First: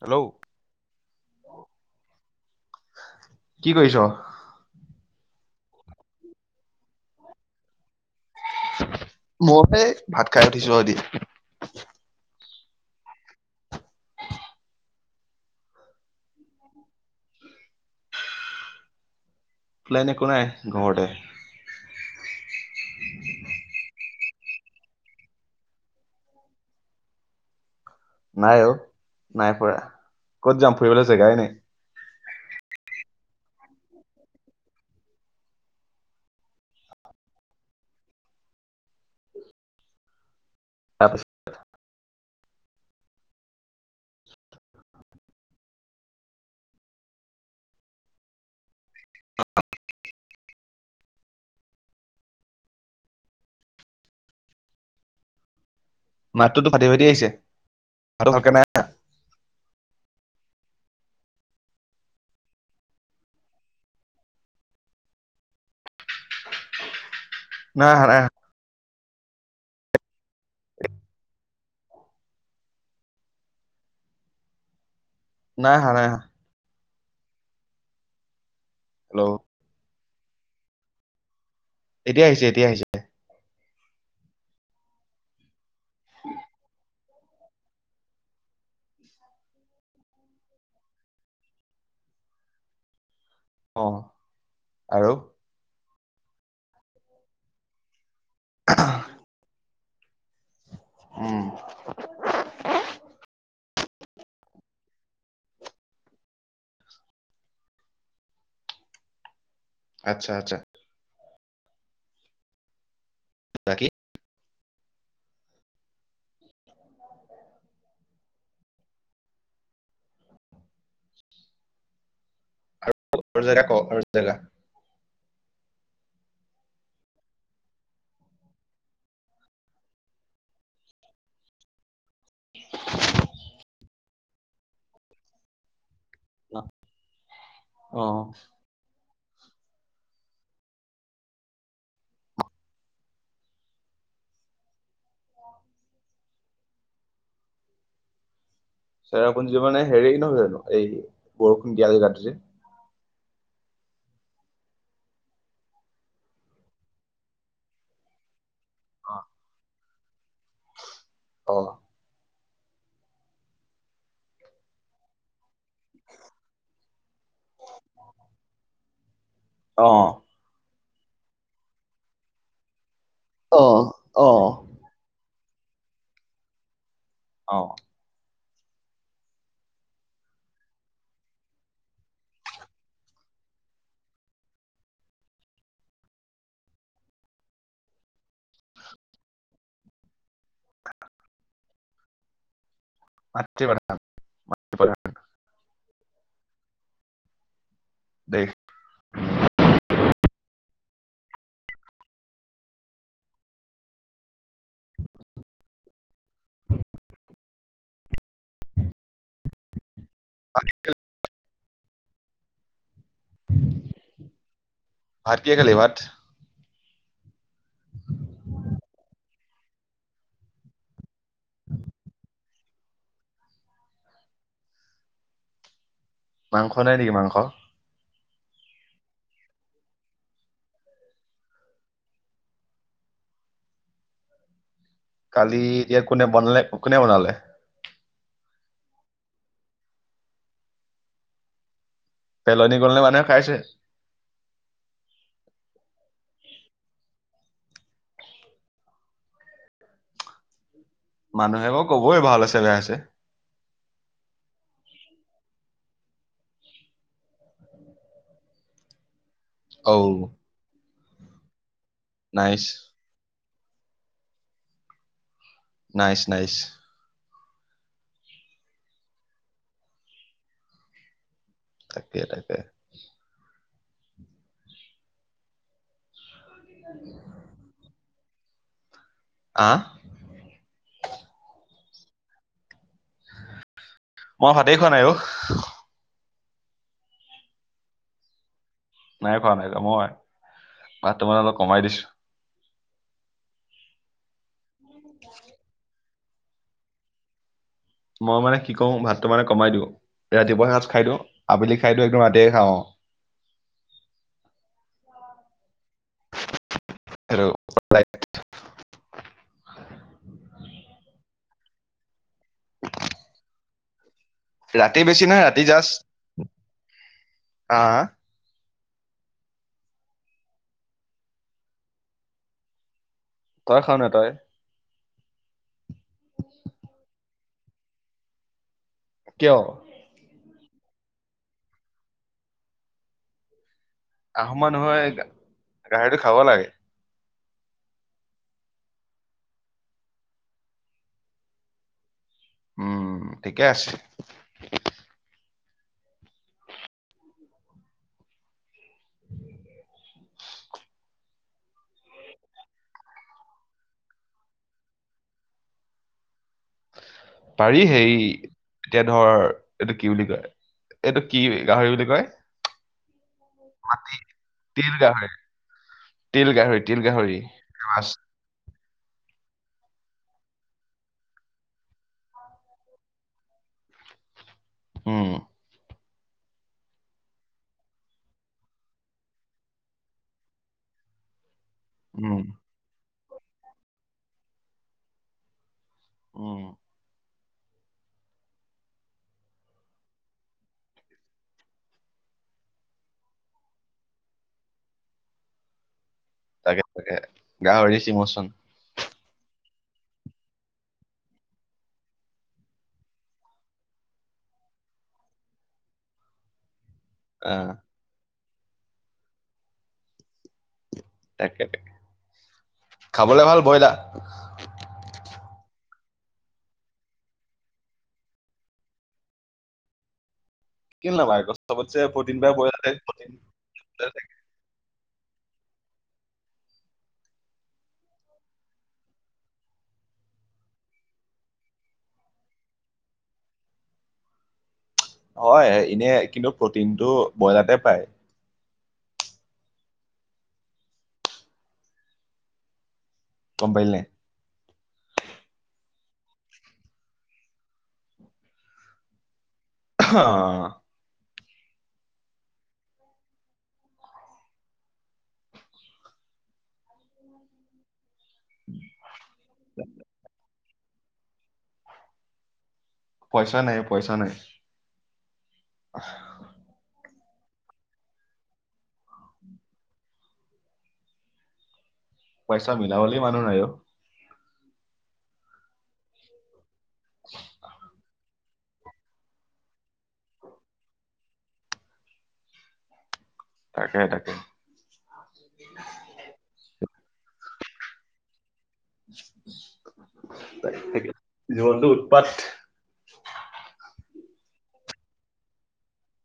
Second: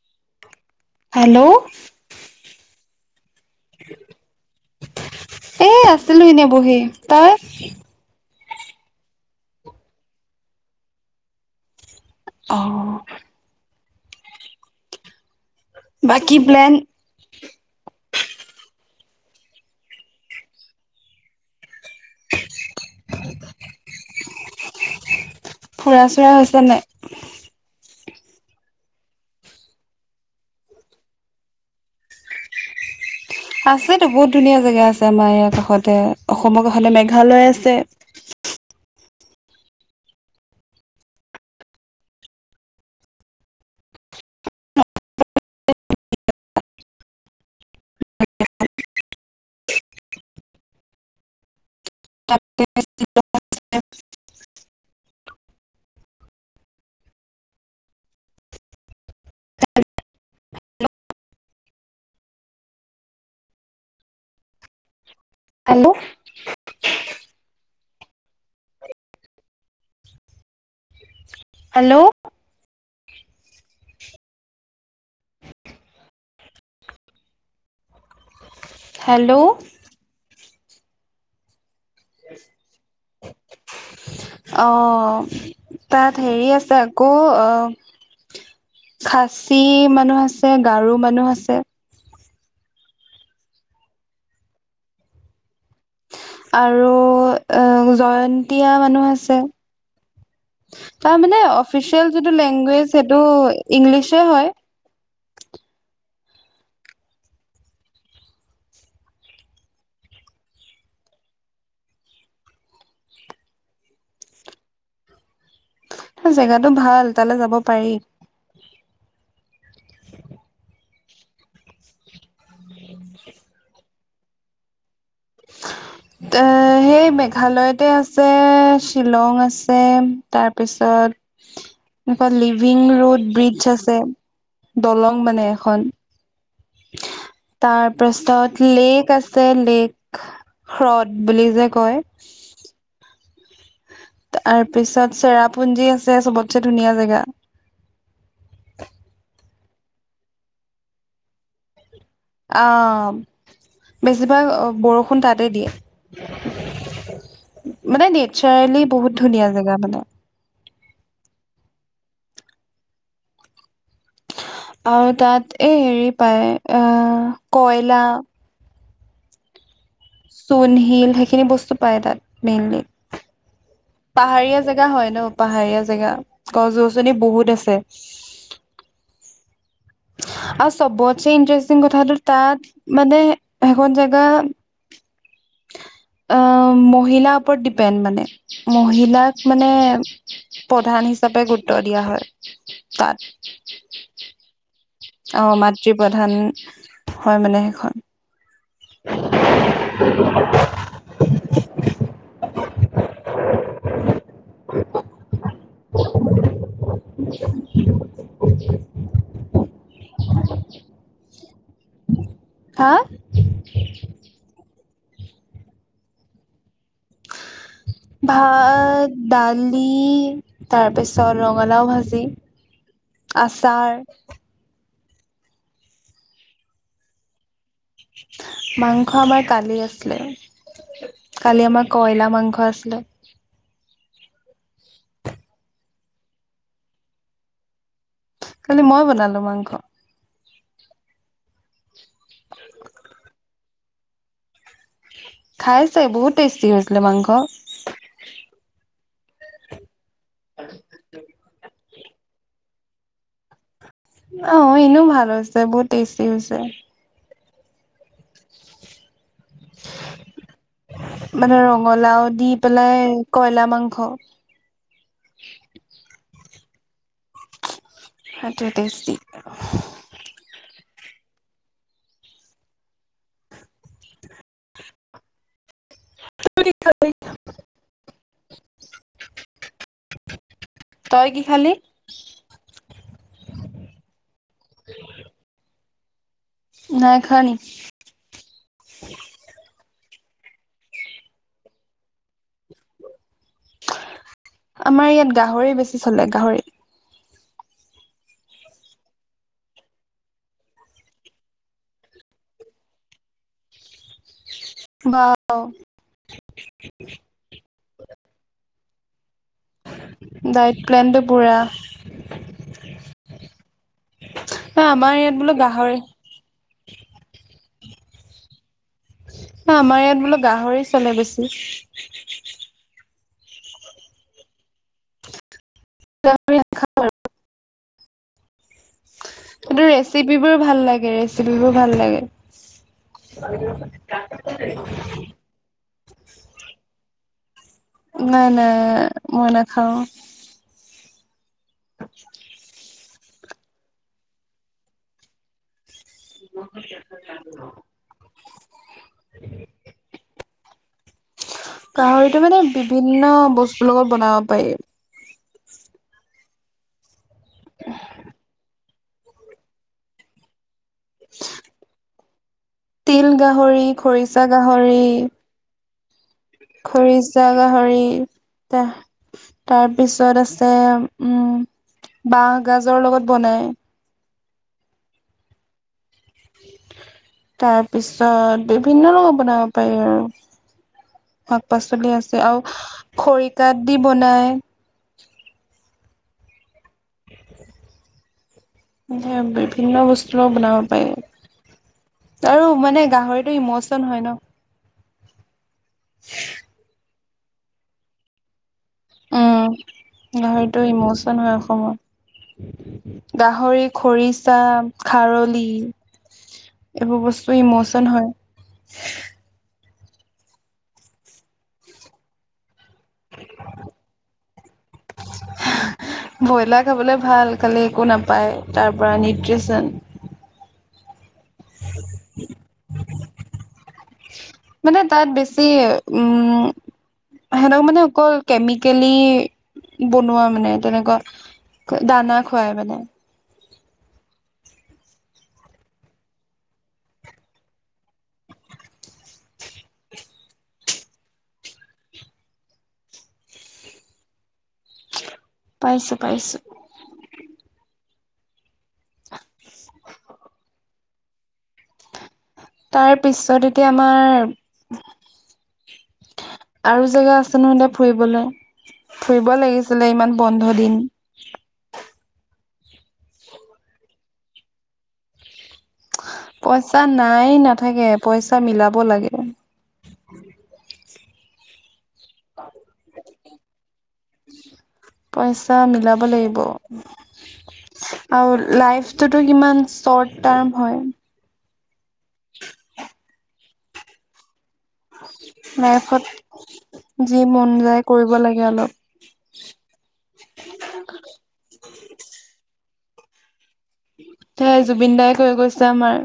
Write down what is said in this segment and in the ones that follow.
Hello. Hello. কি কৰিছ। এ আছিলো এনে বহি তই। মই এই ভাত খাই উঠিছো আ দি। অহ। বাকী প্লেন। প্লাইন একো নাই ঘৰতে। ফুৰা চুৰা হৈছে নে নাই। নাই অ নাই ফুৰা ক'ত যাম ফুৰিবলৈ জেগাই নাই। আছেতো বহুত ধুনীয়া জেগা আছে আমাৰ ইয়াৰ কাষতে অসমৰ কাষতে মেঘালয় আছে। তাৰপিছ। তাক কে [inaudible] মাতটো তো ফাটি ফটি আহিছে [inaudible] টো ভালকে নাই অহা। আইল। নাই আহা নাই আ। হেল্ল'। নাই আহা নাই আহা। হেল্ল'। এতিয়া আহিছে এতিয়া আহিছে। অ তাত হেৰি আছে। কৌ অ খাচী মানুহ আছে গাৰো মানুহ আছে। অ আৰু। আৰু এ জয়ন্তীয়া মানুহ আছে। তাৰ মানে উম অফিচিয়েল যিটো লেংগুৱেজ সেইটো ইংলিছে হয়। আচ্ছা আচ্ছা। বাকী। জেগাটো ভাল তালৈ যাব পাৰি। আৰু জেগা ক আৰু জেগা। এ সেই মেঘালয়তে আছে শ্বিলং আছে তাৰপিছত। তাপা লিভিং ৰোট ব্ৰিজ আছে দলং মানে এখন। অ। তাৰপাছত। লেক আছে লেক হ্ৰদ বুলি যে কয়। তাৰপিছত চেৰাপুঞ্জী আছে চবতছে ধুনীয়া জেগা চেৰাপুঞ্জী মানে হেৰি নহয় জানো এই বৰষুণ দিয়া জেগাটো যে অ বেছিভাগ বৰষুণ তাতে দিয়ে মানে নেটচাৰেলি বহুত ধুনীয়া জেগা মানে অ আৰু তাত এই হেৰি পায় আহ কয়লা অ চূন শিল সেইখিনি বস্তু পায় তাত মেইনলি। অ'। অ পাহাৰীয়া জেগা হয় ন পাহাৰীয়া জেগা গছ গছনি বহুত অ আছে। আৰু চবতছে ইণ্টাৰেষ্টিং কথাটো তাত মানে সেইখন জেগা মহিলাৰ ওপৰত ডিপেণ্ড মানে মহিলাক মানে প্ৰধান হিচাপে গুৰুত্ব দিয়া হয় তাত। মাতৃ প্ৰধান। প্ৰধান অ', মাতৃ প্ৰধান হয় মানে সেইখন। দেশ। [inaudible] [inaudible] [inaudible] [inaudible] হা ভাত কিহে খালি ভাত ভাত দালি তাৰপিছত ৰঙালাও ভাজি আচাৰ মাংস নাই নেকি মাংস মাংস আমাৰ কালিৰ আছিলে। কালি আমাৰ কইলা মাংস আছিলে। কালি এতিয়া কোনে বনালে কোনে বনালে? কালি মই বনালো মাংস। পেলনি গ'ল নে মানুহে খাইছে? খাইছে বহুত টেষ্টি হৈছিলে মাংস। [inaudible] মানুহে বাৰু ক'বই ভাল হৈছে বেয়া হৈছে। আহ এনেও ভাল হৈছে বহুত টেষ্টি হৈছে। অঔ। মানে ৰঙালাও দি নাইচ পেলাই কয়লা মাংস। Nice nice. সেটোৱে টেষ্টি। তাকে তাকে। [inaudible] আহ। তই কি খালি? মই ভাতেই খোৱা নাই অ'। নাই খোৱা নেকি? নাই খোৱা নাই খোৱা মই ভাতটো মানে অলপ কমাই দিছো। আমাৰ ইয়াত গাহৰি বেছি চলে গাহৰি। মই মানে কি কৰো ভাতটো মানে কমাই দিওঁ ৰাতিপুৱা সাাজ খাই দিওঁ আবেলি খাই দিওঁ একদম ৰাতিয়ে খাওঁ। [inaudible] হেল্ল। [inaudible] ডাইট প্লেনটো পূৰা। ৰাতি বেছি নহয় ৰাতি গাহৰি জাষ্ট আ। অ আমাৰ ইয়াত বোলো গাহৰি চলে বেছি। তই খাৱ নে তই। [unintelligible] কিয়? কিন্তু ৰেচিপিবোৰ ভাল লাগে ৰেচিপিবোৰ ভাল লাগে। আহোম মানুহ হৈ গাহৰিটো খাব লাগে। নাই নাই মই নাখাওঁ। [inaudible] উম ঠিকে আছ। [unintelligible] [unintelligible] গাহৰিতটো মানে বিভিন্ন বস্তুৰ লগত বনাব পাৰি। পাৰি সেই এতিয়া ধৰ এইটো কি বুলি কয় এইটো কি গাহৰি বুলি কয়। তিল গাহৰি মাটি খৰিচা গাহৰি। তিল গাহৰি তিল গাহৰি খৰিচা গাহৰি। মাছ তেহ তাৰপিছত আছে উম। বাহ গাজৰ লগত বনাই। উম। তাৰ পিছত বিভিন্ন ৰঙত বনাব পাৰি আৰু। শাক পাচলি আছে উম আৰু খৰিকাত দি বনাই। উম। [inaudible] বিভিন্ন বস্তু লগত বনাব পাৰি। আৰু মানে গাহৰিতটো ইমচন হয় ন'। [inaudible] তাকে তাকে গাহৰি চ ইমচন। উম গাহৰিতটো ইমচন হয় অসমত। গাহৰি খৰিচা খাৰলি। এইবোৰ বস্তু আহ ইমচন হয়। তাকে তাকে খাবলে ভাল বইলা। [unintelligible] ব্ৰইলাৰ খাবলৈ ভাল খালি একো নাপায় তাৰপৰা নিউট্ৰিচন। কে নাপাইক সবৎসে প্ৰটিন পায় বইলাতে। [inaudible] মানে তাত বেছি উম। সেহঁতক মানে অকল কেমিকেলি বনোৱা মানে তেনেকুৱা। [inaudible] দানা খুৱাই মানে। হয় এনে কিন্তু প্ৰটিন টো ব্ৰইলাতে পায়। কম পালি নাই পাইছোঁ পাইছোঁ। [inaudible] অ। তাৰ পিছত এতিয়া আমাৰ আৰু জেগা আ। চোনোহতে ফুৰিবলৈ ফুৰিব লাগিছিলে ইমান বন্ধ দিন। পইচা নাই অহ পইচা নাই। [unintelligible] পইচা নাই নাথাকে পইচা মিলাব লাগে। পইচা মিলাবলে মানুহ নাই অহ। পইচা মিলাব লাগিব। আৰু লাইফটোতো কিমান চৰ্ট টাৰ্ম হয়। তাকে তাকে। লাইফত যি মন যায় কৰিব লাগে অলপ। [unintelligible] জীৱনটো উৎপাত। সেই জুবিন দাই কৈ গৈছে আমাৰ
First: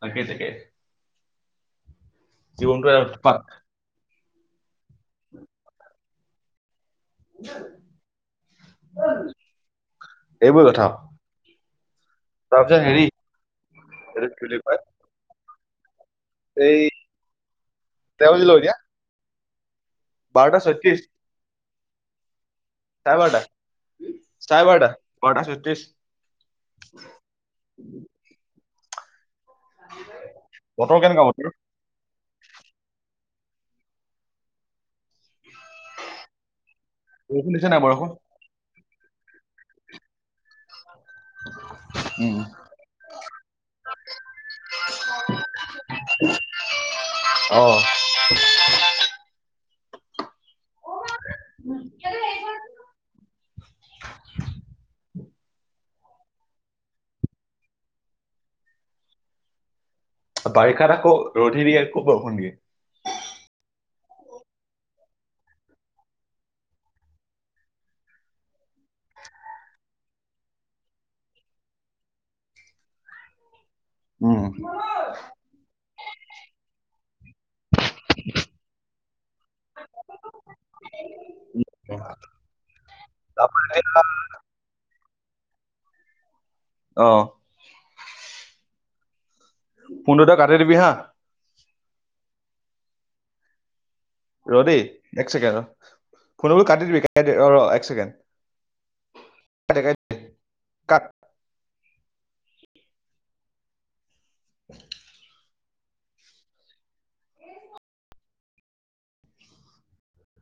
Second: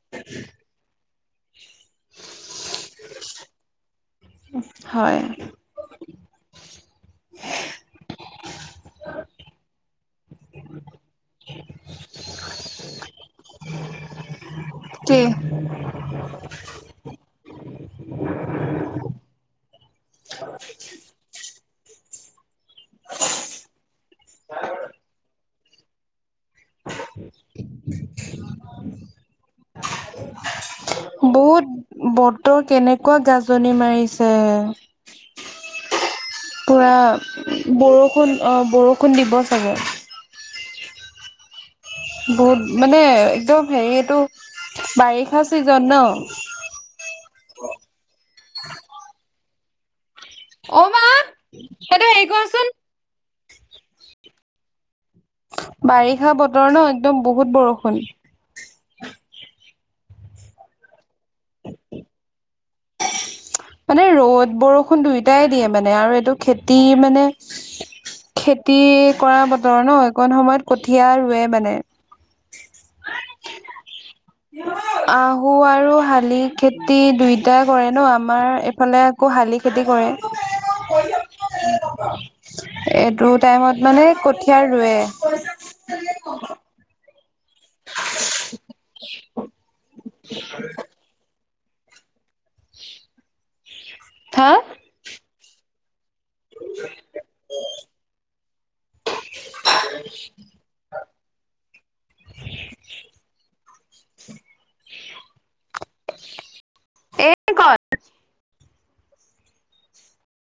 তাকেই তাকেই। জীৱনটো আৰু উৎপাত। উহ হয়। এইবোৰ কথা। তাৰপিছত হেৰি এইটো কি বুলি কৈ কি? এই পেবালি লওঁ এতিয়া। বাৰতাশত্ৰিছ। চাৰেবাৰতা, চাৰেবাৰতা, বাৰতাশত্ৰিছ। [inaudible] [inaudible] বতৰ বহুত বতৰ কেনেকুৱা গাজনি মাৰিছে। [inaudible] পুৰা বৰষুণ দিছে নাই বৰষুণ অ বৰষুণ দিব চাগে। উম বহুত মানে একদম হেৰি টো বাৰিষা ছিজন ন? অহ। অ মা সেইটো হেৰি কৰচোন। বাৰিষা বতৰ ন একদম বহুত বৰষুণ। বাৰিষাত আকৌ ৰ'দ হে দিয়ে ক'ত বৰষুণ দিয়ে। মানে ৰ'দ বৰষুণ দুয়োটাই দিয়ে মানে আৰু এইটো খেতি মানে খেতি কৰা বতৰ ন একণ সময়ত কঠীয়া ৰুৱে মানে। উম আহু আৰু শালি খে- খেতি দুইটা কৰে ন আমাৰ এইফালে আকৌ শালি খেতি কৰে। এইটো তাৰপৰা টাইমত মানে কঠিয়া ৰুৱে। অ। [inaudible] ফোনটো তই কাটি দিবি হা। হা ৰ দেই এক ছেকেণ্ড ৰ ফোনবোৰ কাটি দিবি ৰ ৰ এক চছেকেণ্ড। কাট। [inaudible] [inaudible] এনদ কৰ।